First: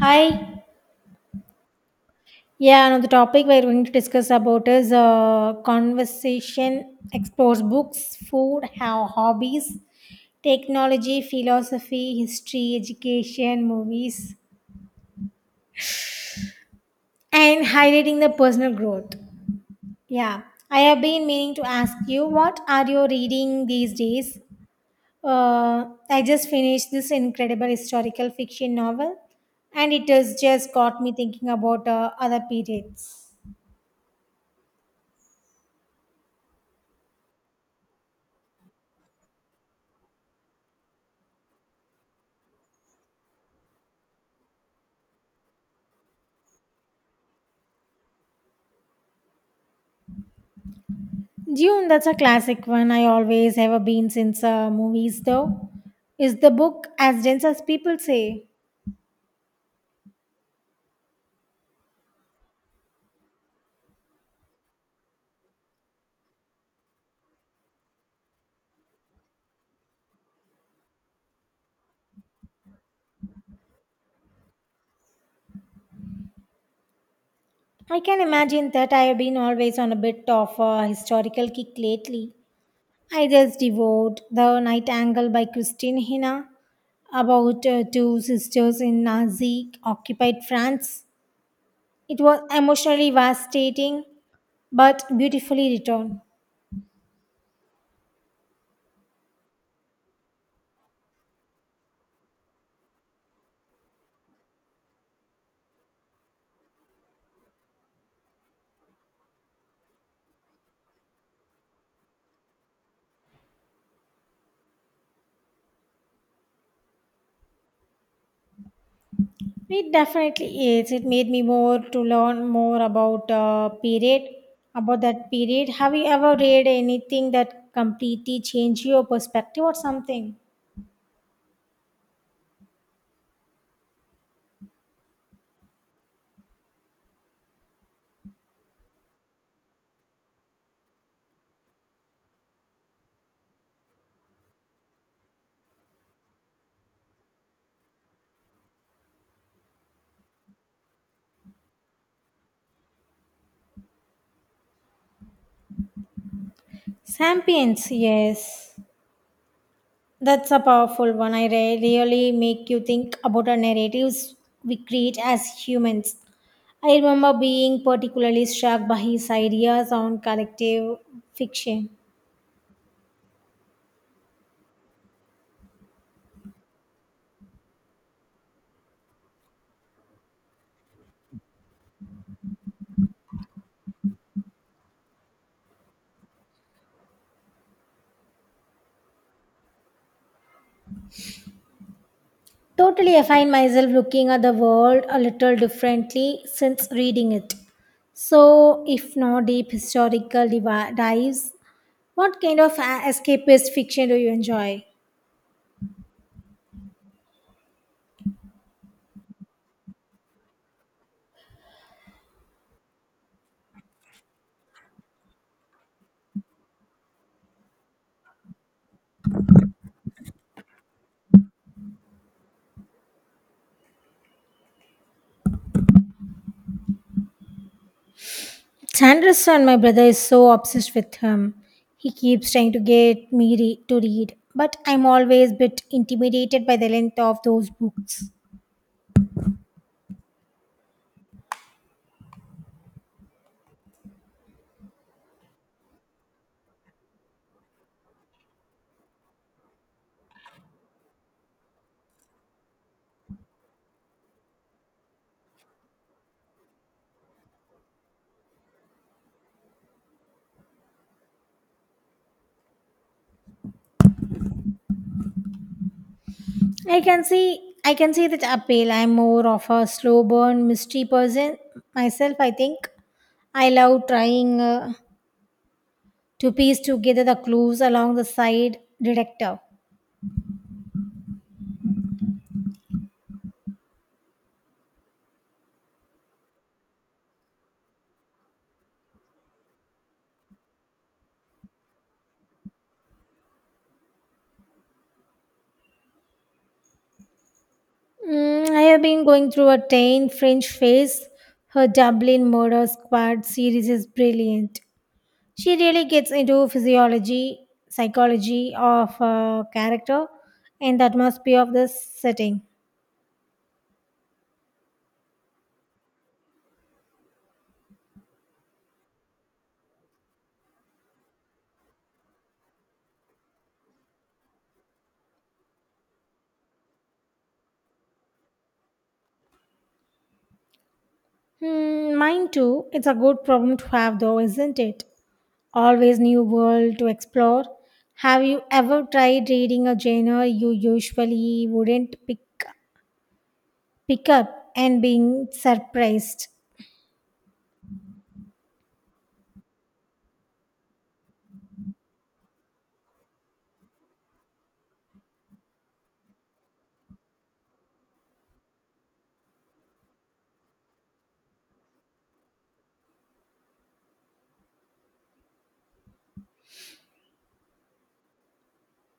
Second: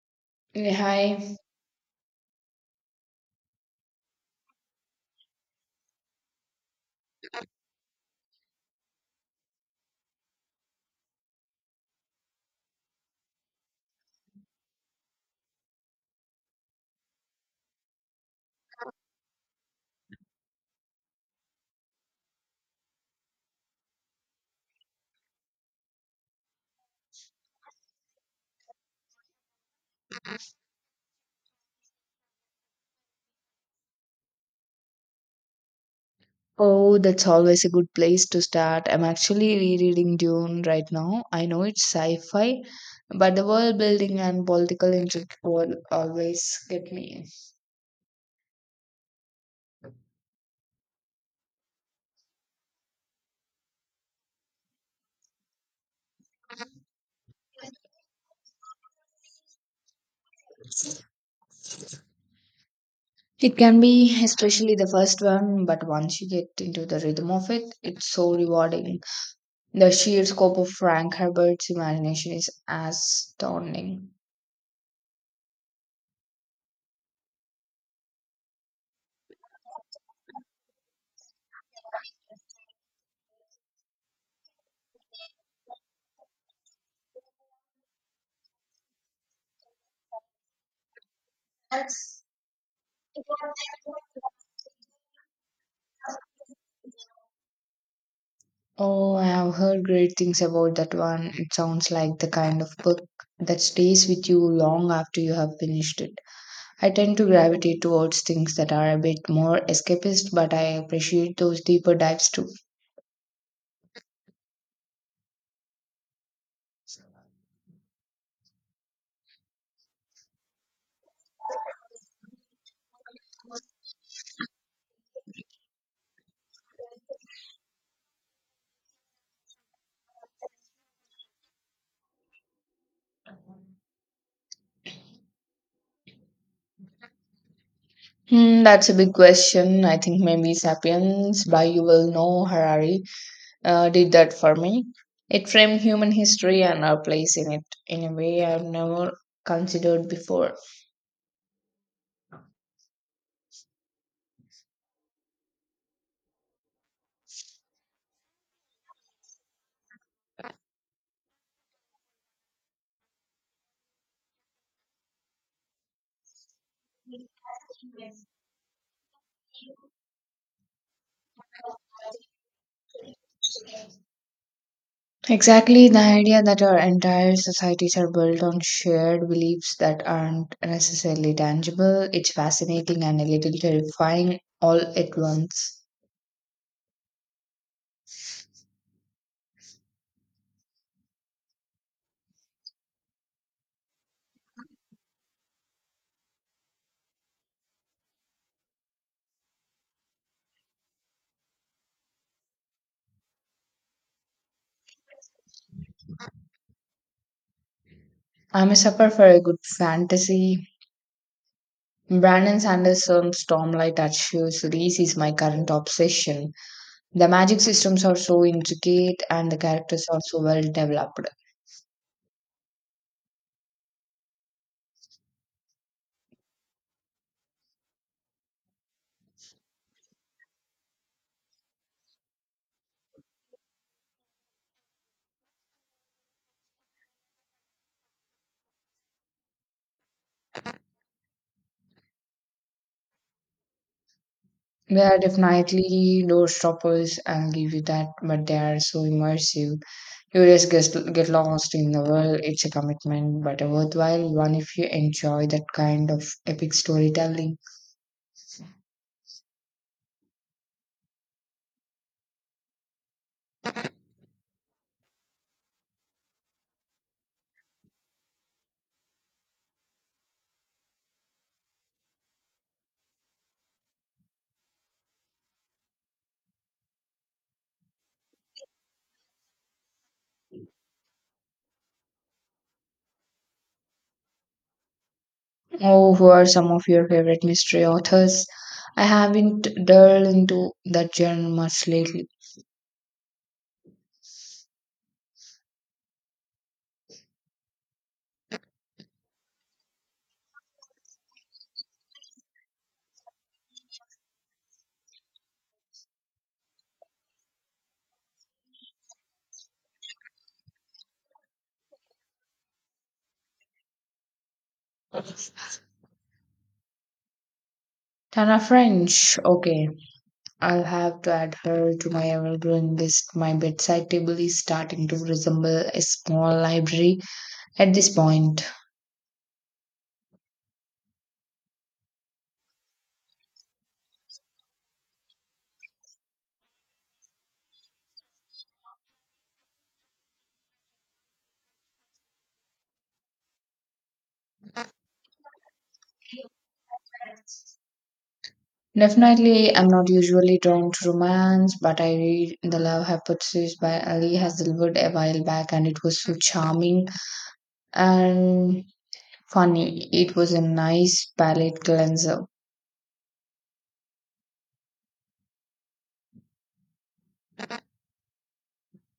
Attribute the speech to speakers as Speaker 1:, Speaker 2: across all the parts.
Speaker 1: Hi.
Speaker 2: Yeah, hi.
Speaker 1: Yeah, another topic we're going to discuss about is conversation explores books, food, how hobbies, technology, philosophy, history, education, movies, and highlighting the personal growth. Yeah, I have been meaning to ask you what are you reading these days? I just finished this incredible historical fiction novel, and it has just got me thinking about other periods.
Speaker 2: Oh, that's always a good place to start. I'm actually rereading Dune right now. I know it's sci-fi, but the world building and political intrigue will always get me.
Speaker 1: Dune, that's a classic one I always have been since movies, though. Is the book as dense as people say?
Speaker 2: It can be, especially the first one, but once you get into the rhythm of it, it's so rewarding. The sheer scope of Frank Herbert's imagination is astounding.
Speaker 1: I can imagine that I have been always on a bit of a historical kick lately. I just devoured The Night Angle by Christine Hina about two sisters in Nazi occupied France. It was emotionally devastating but beautifully written.
Speaker 2: Oh, I have heard great things about that one. It sounds like the kind of book that stays with you long after you have finished it. I tend to gravitate towards things that are a bit more escapist, but I appreciate those deeper dives too.
Speaker 1: It definitely is. It made me more to learn more about period, about that period. Have you ever read anything that completely changed your perspective or something?
Speaker 2: Hmm, that's a big question. I think maybe Sapiens by Yuval Noah Harari did that for me. It framed human history and our place in it in a way I've never considered before.
Speaker 1: Sapiens, yes, that's a powerful one. Really make you think about the narratives we create as humans. I remember being particularly struck by his ideas on collective fiction.
Speaker 2: Exactly, the idea that our entire societies are built on shared beliefs that aren't necessarily tangible, it's fascinating and a little terrifying all at once.
Speaker 1: Totally, I find myself looking at the world a little differently since reading it. So, if no deep dives, what kind of escapist fiction do you enjoy?
Speaker 2: I'm a sucker for a good fantasy. Brandon Sanderson's Stormlight Archive series is my current obsession. The magic systems are so intricate and the characters are so well developed.
Speaker 1: Sanderson, my brother, is so obsessed with him. He keeps trying to get me to read, but I'm always a bit intimidated by the length of those books.
Speaker 2: They are definitely door stoppers, I'll give you that, but they are so immersive. You just get lost in the world. It's a commitment, but a worthwhile one if you enjoy that kind of epic storytelling.
Speaker 1: I can see that appeal. I'm more of a slow burn mystery person myself. I think I love trying to piece together the clues along the side, detective.
Speaker 2: Oh, who are some of your favorite mystery authors? I haven't delved into that genre much lately.
Speaker 1: Mm, I have been going through a tame French phase. Her Dublin Murder Squad series is brilliant. She really gets into physiology, psychology of a character, and that must be of this setting.
Speaker 2: Tana French. Okay, I'll have to add her to my ever-growing list. My bedside table is starting to resemble a small library at this point.
Speaker 1: Hmm, mine too. It's a good problem to have, though, isn't it? Always new world to explore. Have you ever tried reading a genre you usually wouldn't pick up and being surprised.
Speaker 2: Definitely, I'm not usually drawn to romance, but I read The Love Hypothesis by Ali Hazelwood a while back, and it was so charming and funny. It was a nice palate cleanser.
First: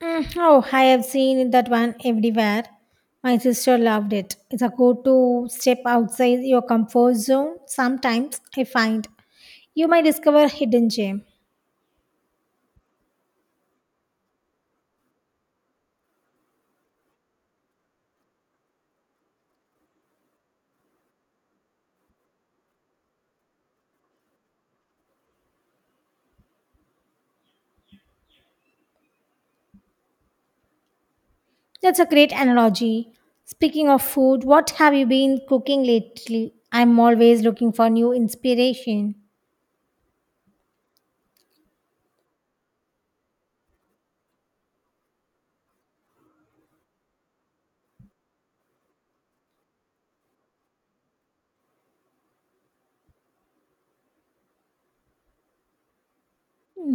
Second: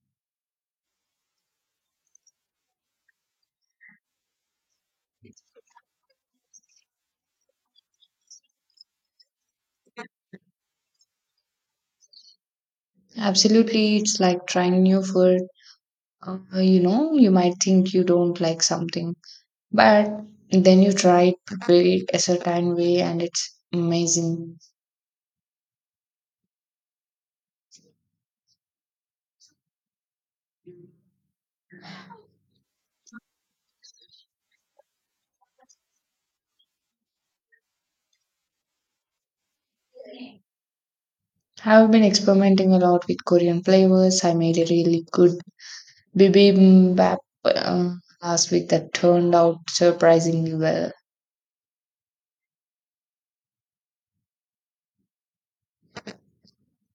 Speaker 1: Mm, oh, I have seen that one everywhere. My sister loved it. It's a go to step outside your comfort zone. Sometimes I find you might discover hidden gem.
Speaker 2: Absolutely, it's like trying new food. You know, you might think you don't like something, but then you try it, prepare it a certain way, and it's amazing.
Speaker 1: That's a great analogy. Speaking of food, what have you been cooking lately? I'm always looking for new inspiration.
Speaker 2: I've been experimenting a lot with Korean flavors. I made a really good bibimbap uh, last week that turned out surprisingly well.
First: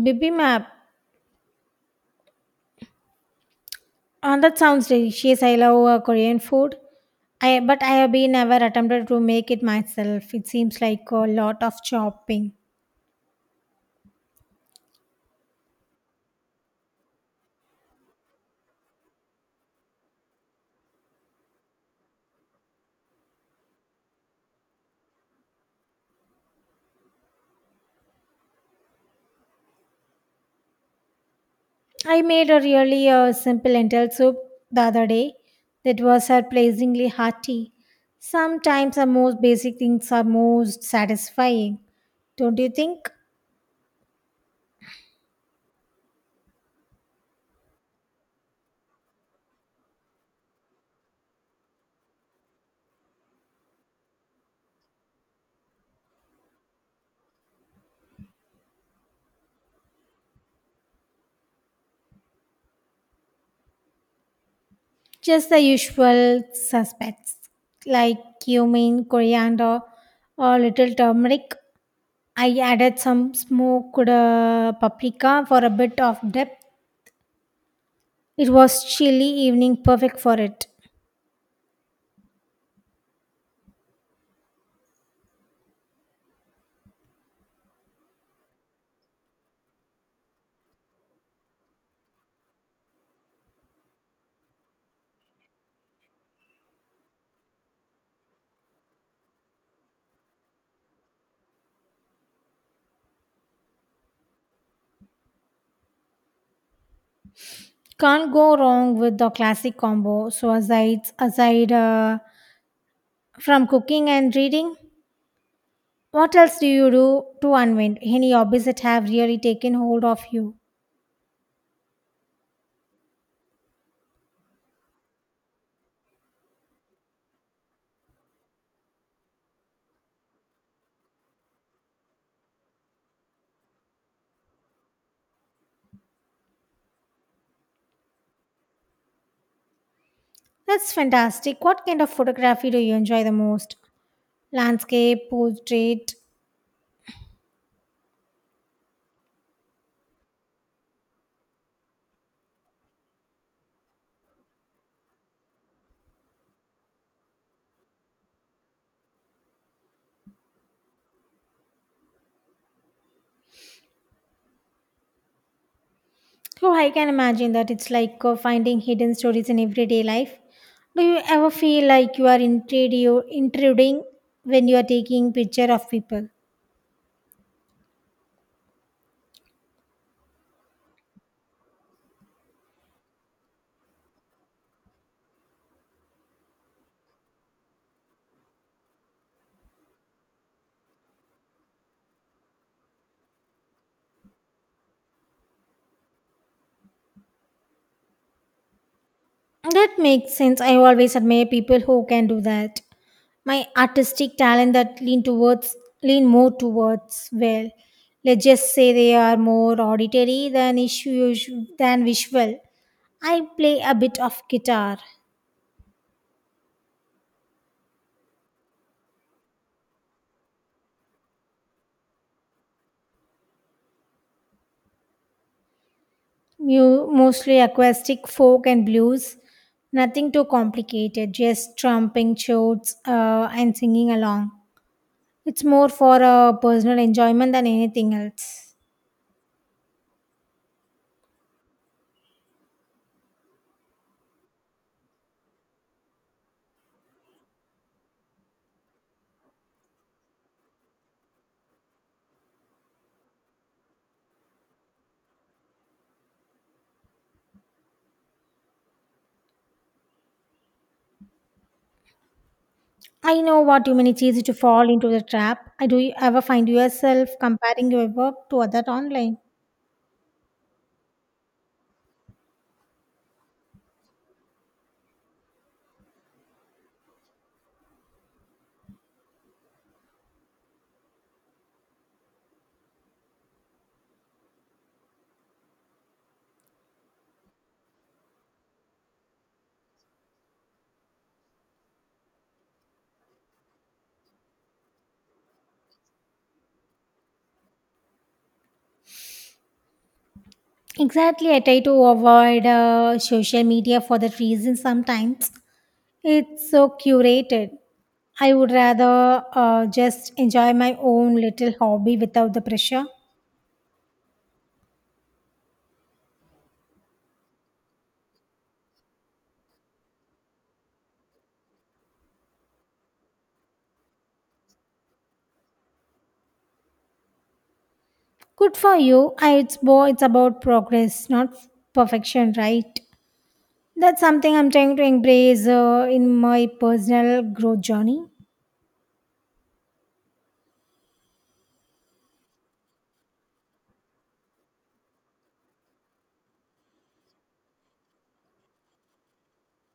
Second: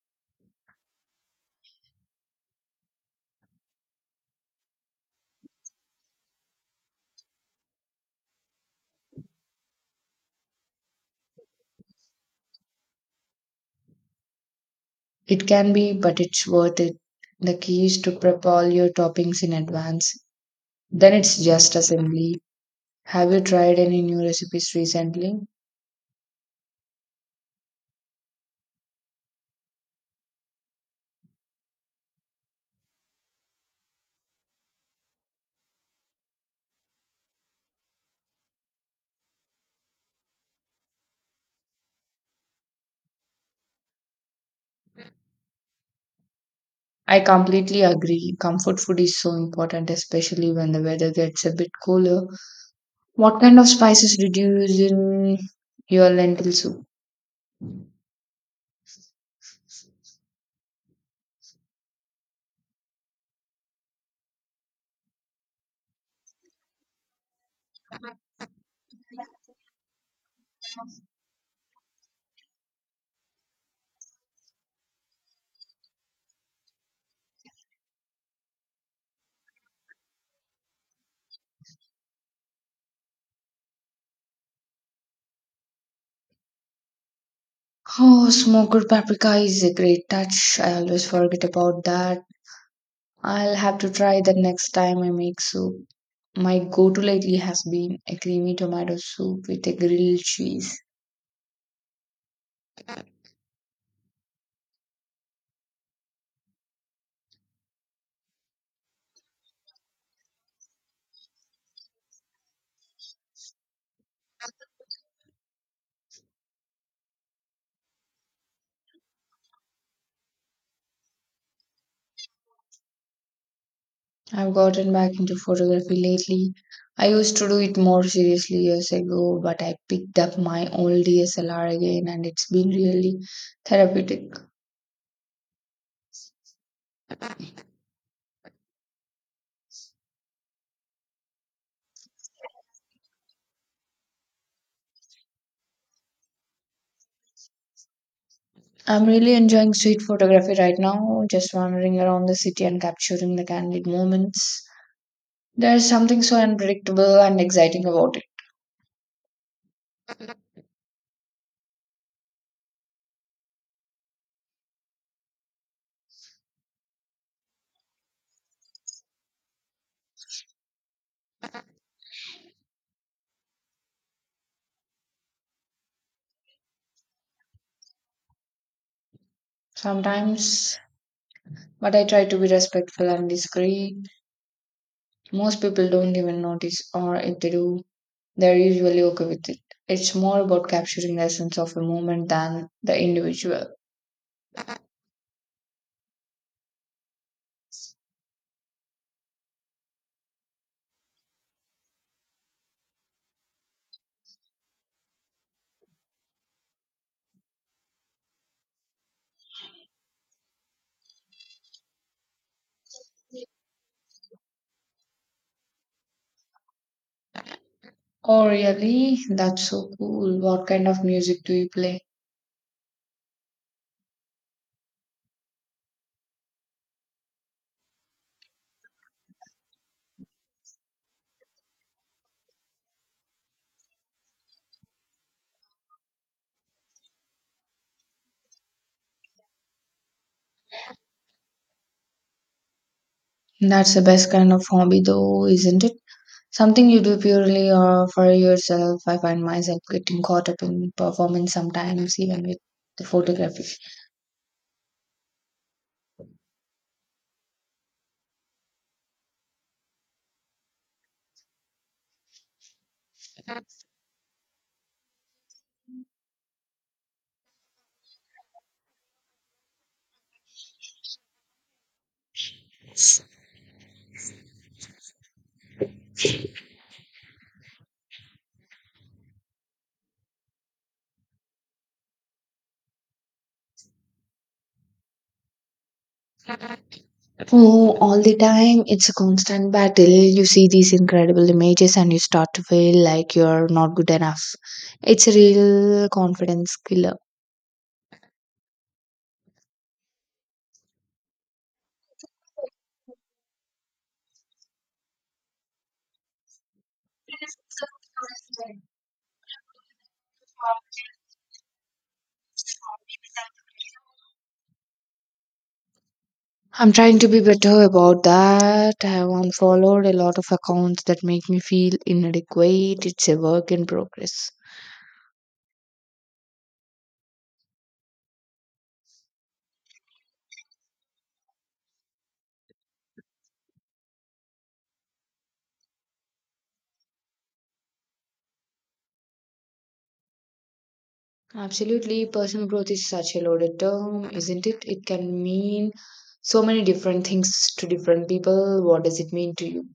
Speaker 1: Bibi map. That sounds delicious. I love Korean food. I but I have been never attempted to make it myself. It seems like a lot of chopping.
Speaker 2: It can be, but it's worth it. The key is to prep all your toppings in advance. Then it's just assembly. Have you tried any new recipes recently?
Speaker 1: I made a really simple lentil soup the other day that was surprisingly hearty. Sometimes the most basic things are most satisfying, don't you think?
Speaker 2: I completely agree. Comfort food is so important, especially when the weather gets a bit cooler. What kind of spices did you use in your lentil soup?
Speaker 1: Just the usual suspects like cumin, coriander, or little turmeric. I added some smoked paprika for a bit of depth. It was chilly evening, perfect for it.
Speaker 2: Oh, smoked paprika is a great touch. I always forget about that. I'll have to try that next time I make soup. My go to lately has been a creamy tomato soup with a grilled cheese.
Speaker 1: Can't go wrong with the classic combo. So aside from cooking and reading, what else do you do to unwind? Any hobbies that have really taken hold of you?
Speaker 2: I've gotten back into photography lately. I used to do it more seriously years ago, but I picked up my old DSLR again and it's been really therapeutic.
Speaker 1: That's fantastic. What kind of photography do you enjoy the most? Landscape, portrait,
Speaker 2: I'm really enjoying street photography right now, just wandering around the city and capturing the candid moments. There's something so unpredictable and exciting about it.
Speaker 1: oh, I can imagine that it's like finding hidden stories in everyday life. Do you ever feel like you are intruding when you are taking picture of people?
Speaker 2: Sometimes. But I try to be respectful and discreet. Most people don't even notice, or if they do, they're usually okay with it. It's more about capturing the essence of a moment than the individual.
Speaker 1: That makes sense. I always admire people who can do that. My artistic talent that lean more towards well, let's just say they are more auditory than issue than visual. I play a bit of guitar.
Speaker 2: Oh, really? That's so cool. What kind of music do you play?
Speaker 1: Mostly acoustic folk and blues. Nothing too complicated, just trumping chords and singing along. It's more for personal enjoyment than anything else.
Speaker 2: That's the best kind of hobby, though, isn't it? Something you do purely for yourself. I find myself getting caught up in performance sometimes, even with the photography.
Speaker 1: I know what you mean. It's easy to fall into the trap. I do you ever find yourself comparing your work to other online?
Speaker 2: Oh, all the time. It's a constant battle. You see these incredible images and you start to feel like you're not good enough. It's a real confidence killer.
Speaker 1: Exactly, I try to avoid social media for that reason sometimes. It's so curated. I would rather just enjoy my own little hobby without the pressure.
Speaker 2: I'm trying to be better about that. I have unfollowed a lot of accounts that make me feel inadequate. It's a work in progress.
Speaker 1: Good for you. I, it's about progress, not perfection, right? That's something I'm trying to embrace in my personal growth journey.
Speaker 2: Absolutely, personal growth is such a loaded term, isn't it? It can mean so many different things to different people. What does it mean to you?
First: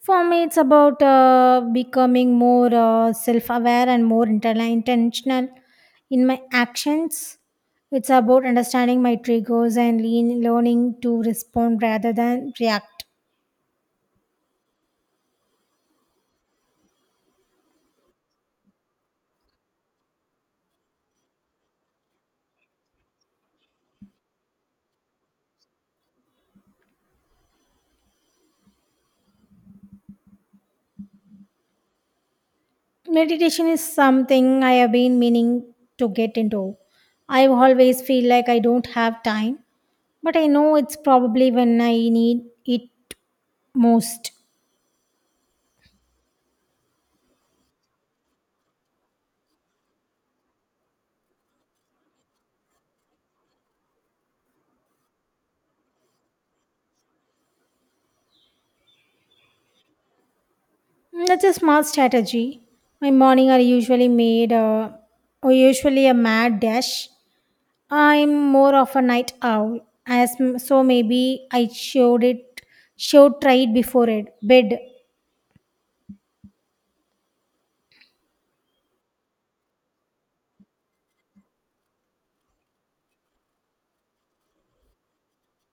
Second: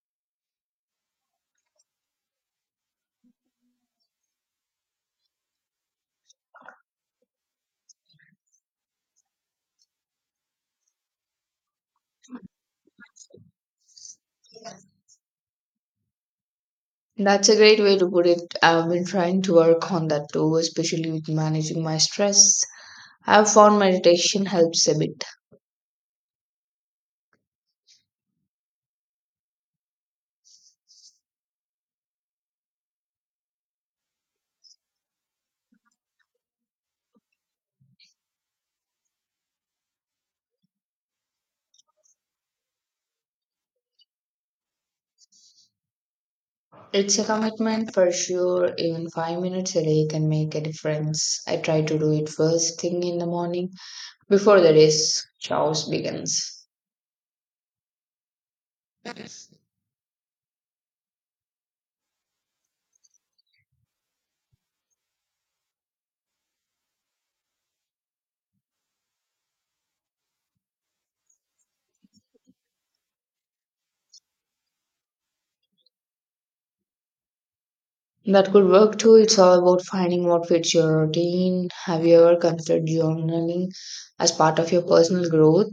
Speaker 1: For me, it's about becoming more self-aware and more intentional in my actions. It's about understanding my triggers and learning to respond rather than react.
Speaker 2: That's a great way to put it. I've been trying to work on that too, especially with managing my stress. I've found meditation helps a bit.
Speaker 1: Meditation is something I have been meaning to get into. I always feel like I don't have time, but I know it's probably when I need it most.
Speaker 2: It's a commitment for sure. Even 5 minutes a day can make a difference. I try to do it first thing in the morning before the day's chores begins.
Speaker 1: That's a smart strategy. My morning are usually made or usually a mad dash. I'm more of a night owl, so maybe I showed it, should try it before it bed.
Speaker 2: That could work too. It's all about finding what fits your routine. Have you ever considered journaling as part of your personal growth?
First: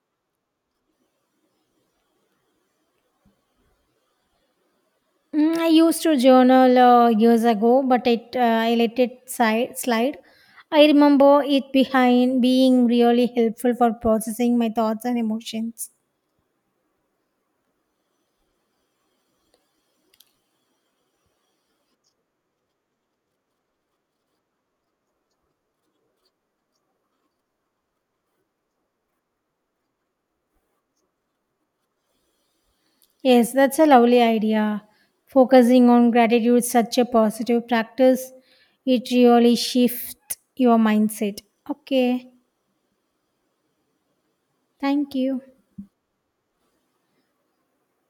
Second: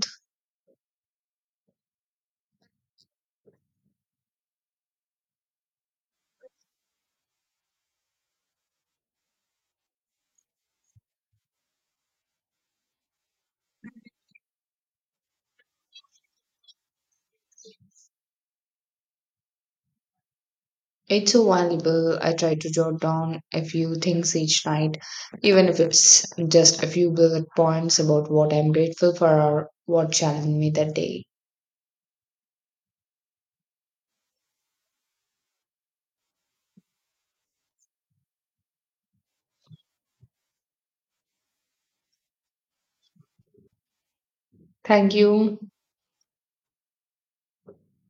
Speaker 1: Mm, I used to journal years ago, but it I let slide. I remember it behind being really helpful for processing my thoughts and emotions.
Speaker 2: It's so valuable. I try to jot down a few things each night, even if it's just a few bullet points about what I'm grateful for or what challenged me that day.
Speaker 1: Yes, that's a lovely idea. Focusing on gratitude is such a positive practice. It really shifts your mindset. Okay, thank
Speaker 2: Thank
Speaker 1: you.
Speaker 2: you.